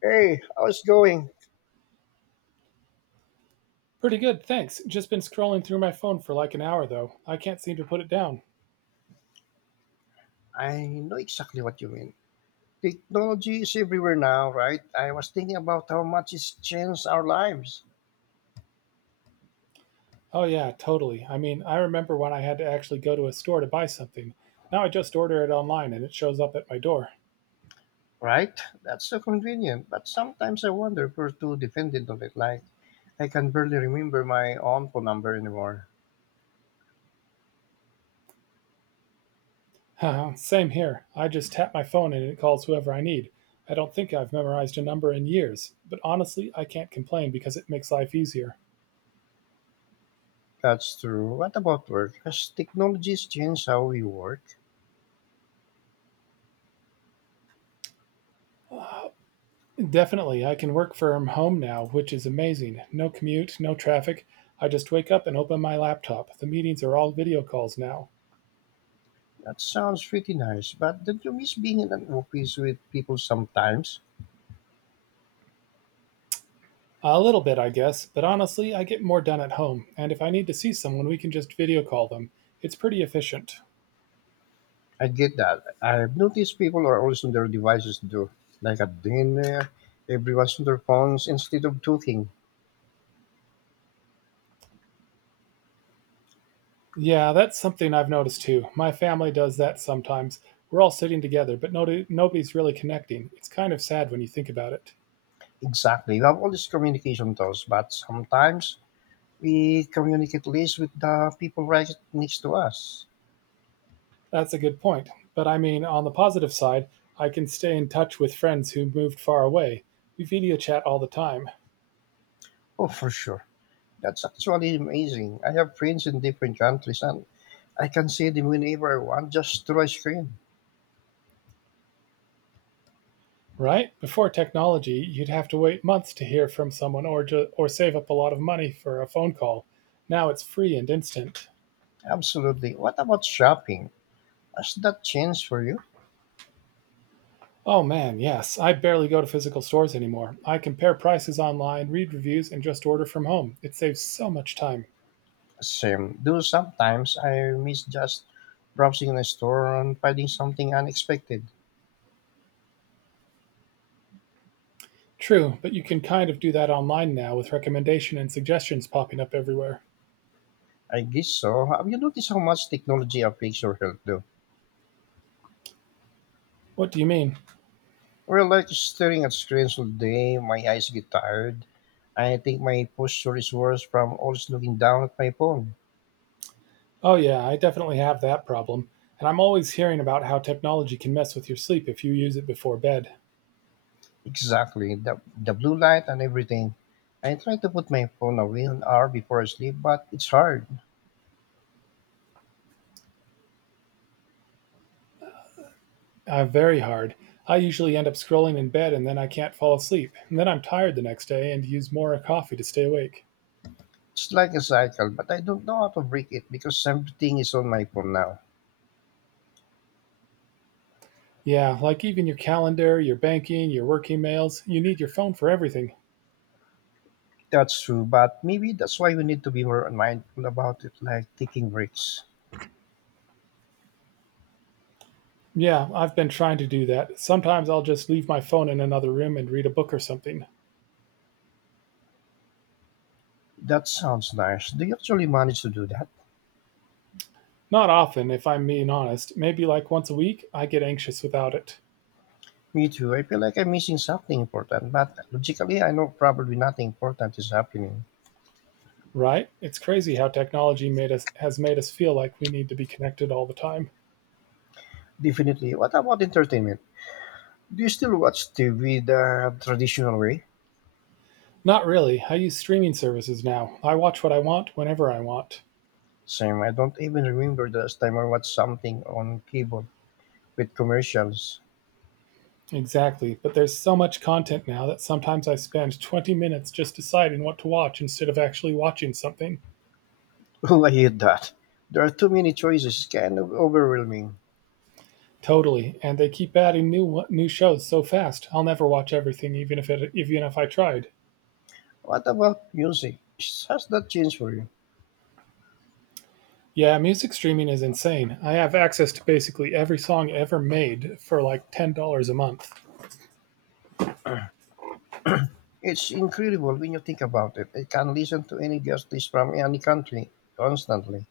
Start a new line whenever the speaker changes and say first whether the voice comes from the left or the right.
left: Hey, how's it going?
right: Pretty good, thanks. Just been scrolling through my phone for like an hour, though. I can't seem to put it down.
left: I know exactly what you mean. Technology is everywhere now, right? I was thinking about how much it's changed our lives,
right: Oh, yeah, totally. I remember when I had to actually go to a store to buy something. Now I just order it online and it shows up at my door.
left: right? That's so convenient, but sometimes I wonder if we're too dependent on it. Like, I can barely remember my own phone number anymore.
right: Same here. I just tap my phone and it calls whoever I need. I don't think I've memorized a number in years, but honestly, I can't complain because it makes life easier.
left: That's true. What about work? Has technology's changed how we work?
right: Definitely, I can work from home now, which is amazing. No commute, no traffic. I just wake up and open my laptop. The meetings are all video calls now.
left: That sounds pretty nice, but don't you miss being in an office with people sometimes?
right: A little bit, I guess, but honestly, I get more done at home, and if I need to see someone, we can just video call them. It's pretty efficient.
left: I get that. I've noticed people are always on their devices too, like at dinner, everyone's on their phones instead of talking.
right: Yeah, that's something I've noticed too. My family does that sometimes. We're all sitting together, but nobody's really connecting. It's kind of sad when you think about it.
left: Exactly. We have all these communication tools, but sometimes we communicate less with the people right next to us.
right: That's a good point. But on the positive side, I can stay in touch with friends who moved far away. We video chat all the time.
left: Oh, for sure. That's actually amazing. I have friends in different countries and I can see them whenever I want just through a screen.
right: Right? Before technology, you'd have to wait months to hear from someone or save up a lot of money for a phone call. Now it's free and instant.
left: Absolutely. What about shopping? Has that changed for you?
right: Oh man, yes. I barely go to physical stores anymore. I compare prices online, read reviews, and just order from home. It saves so much time.
left: Same. Though sometimes I miss just browsing in a store and finding something unexpected.
right: True, but you can kind of do that online now with recommendation and suggestions popping up everywhere.
left: I guess so. Have you noticed how much technology affects your health though?
right: What do you mean?
left: Well, like staring at screens all day, my eyes get tired. I think my posture is worse from always looking down at my phone.
right: Oh yeah, I definitely have that problem. And I'm always hearing about how technology can mess with your sleep if you use it before bed.
left: Exactly. The blue light and everything. I try to put my phone away an hour before I sleep, but it's hard.
right: Very hard. I usually end up scrolling in bed and then I can't fall asleep. And then I'm tired the next day and use more coffee to stay awake.
left: It's like a cycle, but I don't know how to break it because everything is on my phone now.
right: Yeah, like even your calendar, your banking, your work emails, you need your phone for everything.
left: That's true, but maybe that's why we need to be more mindful about it, like taking breaks.
right: Yeah, I've been trying to do that. Sometimes I'll just leave my phone in another room and read a book or something.
left: That sounds nice. Do you actually manage to do that?
right: Not often, if I'm being honest. Maybe like once a week, I get anxious without it.
left: Me too. I feel like I'm missing something important, but logically, I know probably nothing important is happening.
right: Right? It's crazy how technology made us has made us feel like we need to be connected all the time.
left: Definitely. What about entertainment? Do you still watch TV the traditional way?
right: Not really. I use streaming services now. I watch what I want whenever I want.
left: Same. I don't even remember the last time I watched something on cable with commercials.
right: Exactly. But there's so much content now that sometimes I spend 20 minutes just deciding what to watch instead of actually watching something.
left: Oh, I hate that. There are too many choices. It's kind of overwhelming.
right: Totally. And they keep adding new shows so fast. I'll never watch everything even if I tried.
left: What about music? Has that changed for you?
right: Yeah, music streaming is insane. I have access to basically every song ever made for like $10 a month.
left: It's incredible when you think about it. I can listen to any artist from any country constantly.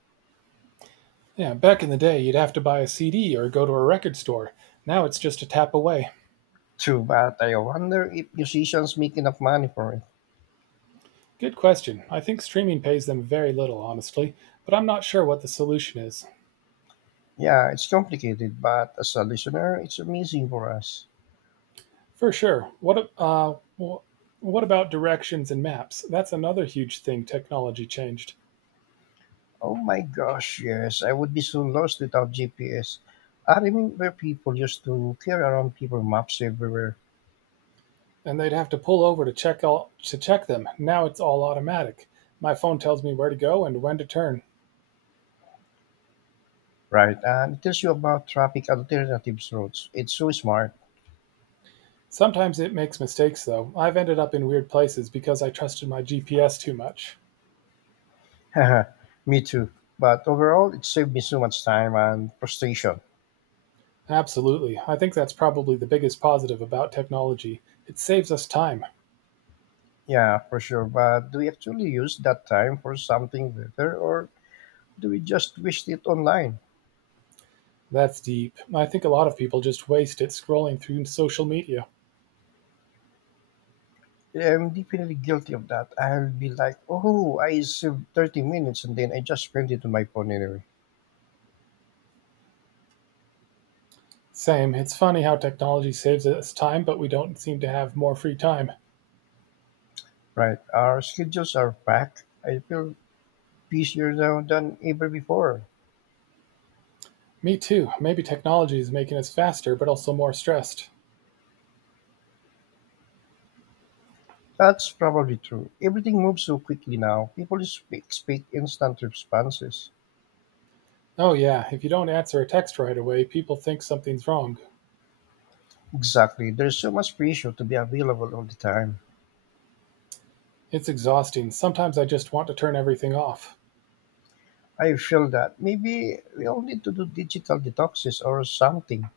right: Yeah, back in the day, you'd have to buy a CD or go to a record store. Now it's just a tap away.
left: True, but I wonder if musicians make enough money for it.
right: Good question. I think streaming pays them very little, honestly, but I'm not sure what the solution is.
left: Yeah, it's complicated, but as a listener, it's amazing for us.
right: For sure. What about directions and maps? That's another huge thing technology changed.
left: Oh my gosh, yes, I would be so lost without GPS. I remember people used to carry around paper maps everywhere,
right: And they'd have to pull over to check them. Now it's all automatic. My phone tells me where to go and when to turn.
left: right? And it tells you about traffic alternatives roads. It's so smart.
right: Sometimes it makes mistakes though. I've ended up in weird places because I trusted my GPS too much.
left: Me too. But overall, it saved me so much time and frustration.
right: Absolutely. I think that's probably the biggest positive about technology. It saves us time.
left: Yeah, for sure. But do we actually use that time for something better or do we just waste it online?
right: That's deep. I think a lot of people just waste it scrolling through social media.
left: I'm definitely guilty of that. I'll be like, oh, I saved 30 minutes and then I just spent it on my phone anyway.
right: Same. It's funny how technology saves us time, but we don't seem to have more free time.
left: Right. Our schedules are packed. I feel busier now than ever before.
right: Me too. Maybe technology is making us faster, but also more stressed.
left: That's probably true. Everything moves so quickly now. People expect instant responses.
right: Oh, yeah, if you don't answer a text right away, people think something's wrong.
left: Exactly. There's so much pressure to be available all the time.
right: It's exhausting. Sometimes I just want to turn everything off.
left: I feel that maybe we all need to do digital detoxes or something.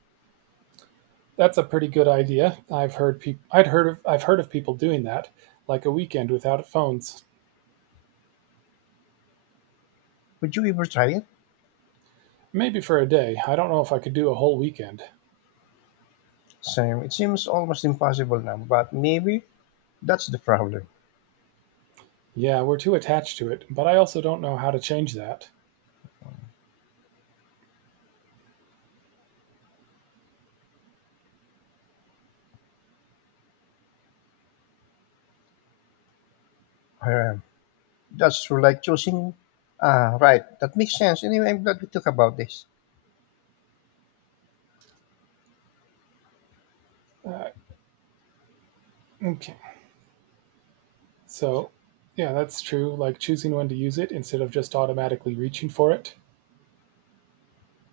right: That's a pretty good idea. I've heard of people doing that, like a weekend without phones.
left: Would you ever try it?
right: Maybe for a day. I don't know if I could do a whole weekend.
left: Same. It seems almost impossible now, but maybe that's the problem.
right: Yeah, we're too attached to it, but I also don't know how to change that.
left: Um, that's true. Like choosing. Ah, right. That makes sense. Anyway, I'm glad we talked about this.
right: Uh, okay, so yeah, that's true, like choosing when to use it instead of just automatically reaching for it.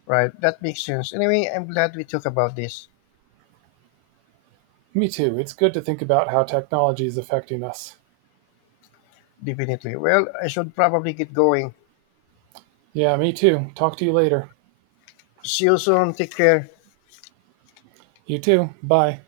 left: Right. That makes sense. Anyway, I'm glad we talked about this.
right: Me too, it's good to think about how technology is affecting us.
left: Definitely. Well, I should probably get going.
right: Yeah, me too. Talk to you later.
left: See you soon. Take care.
right: You too. Bye.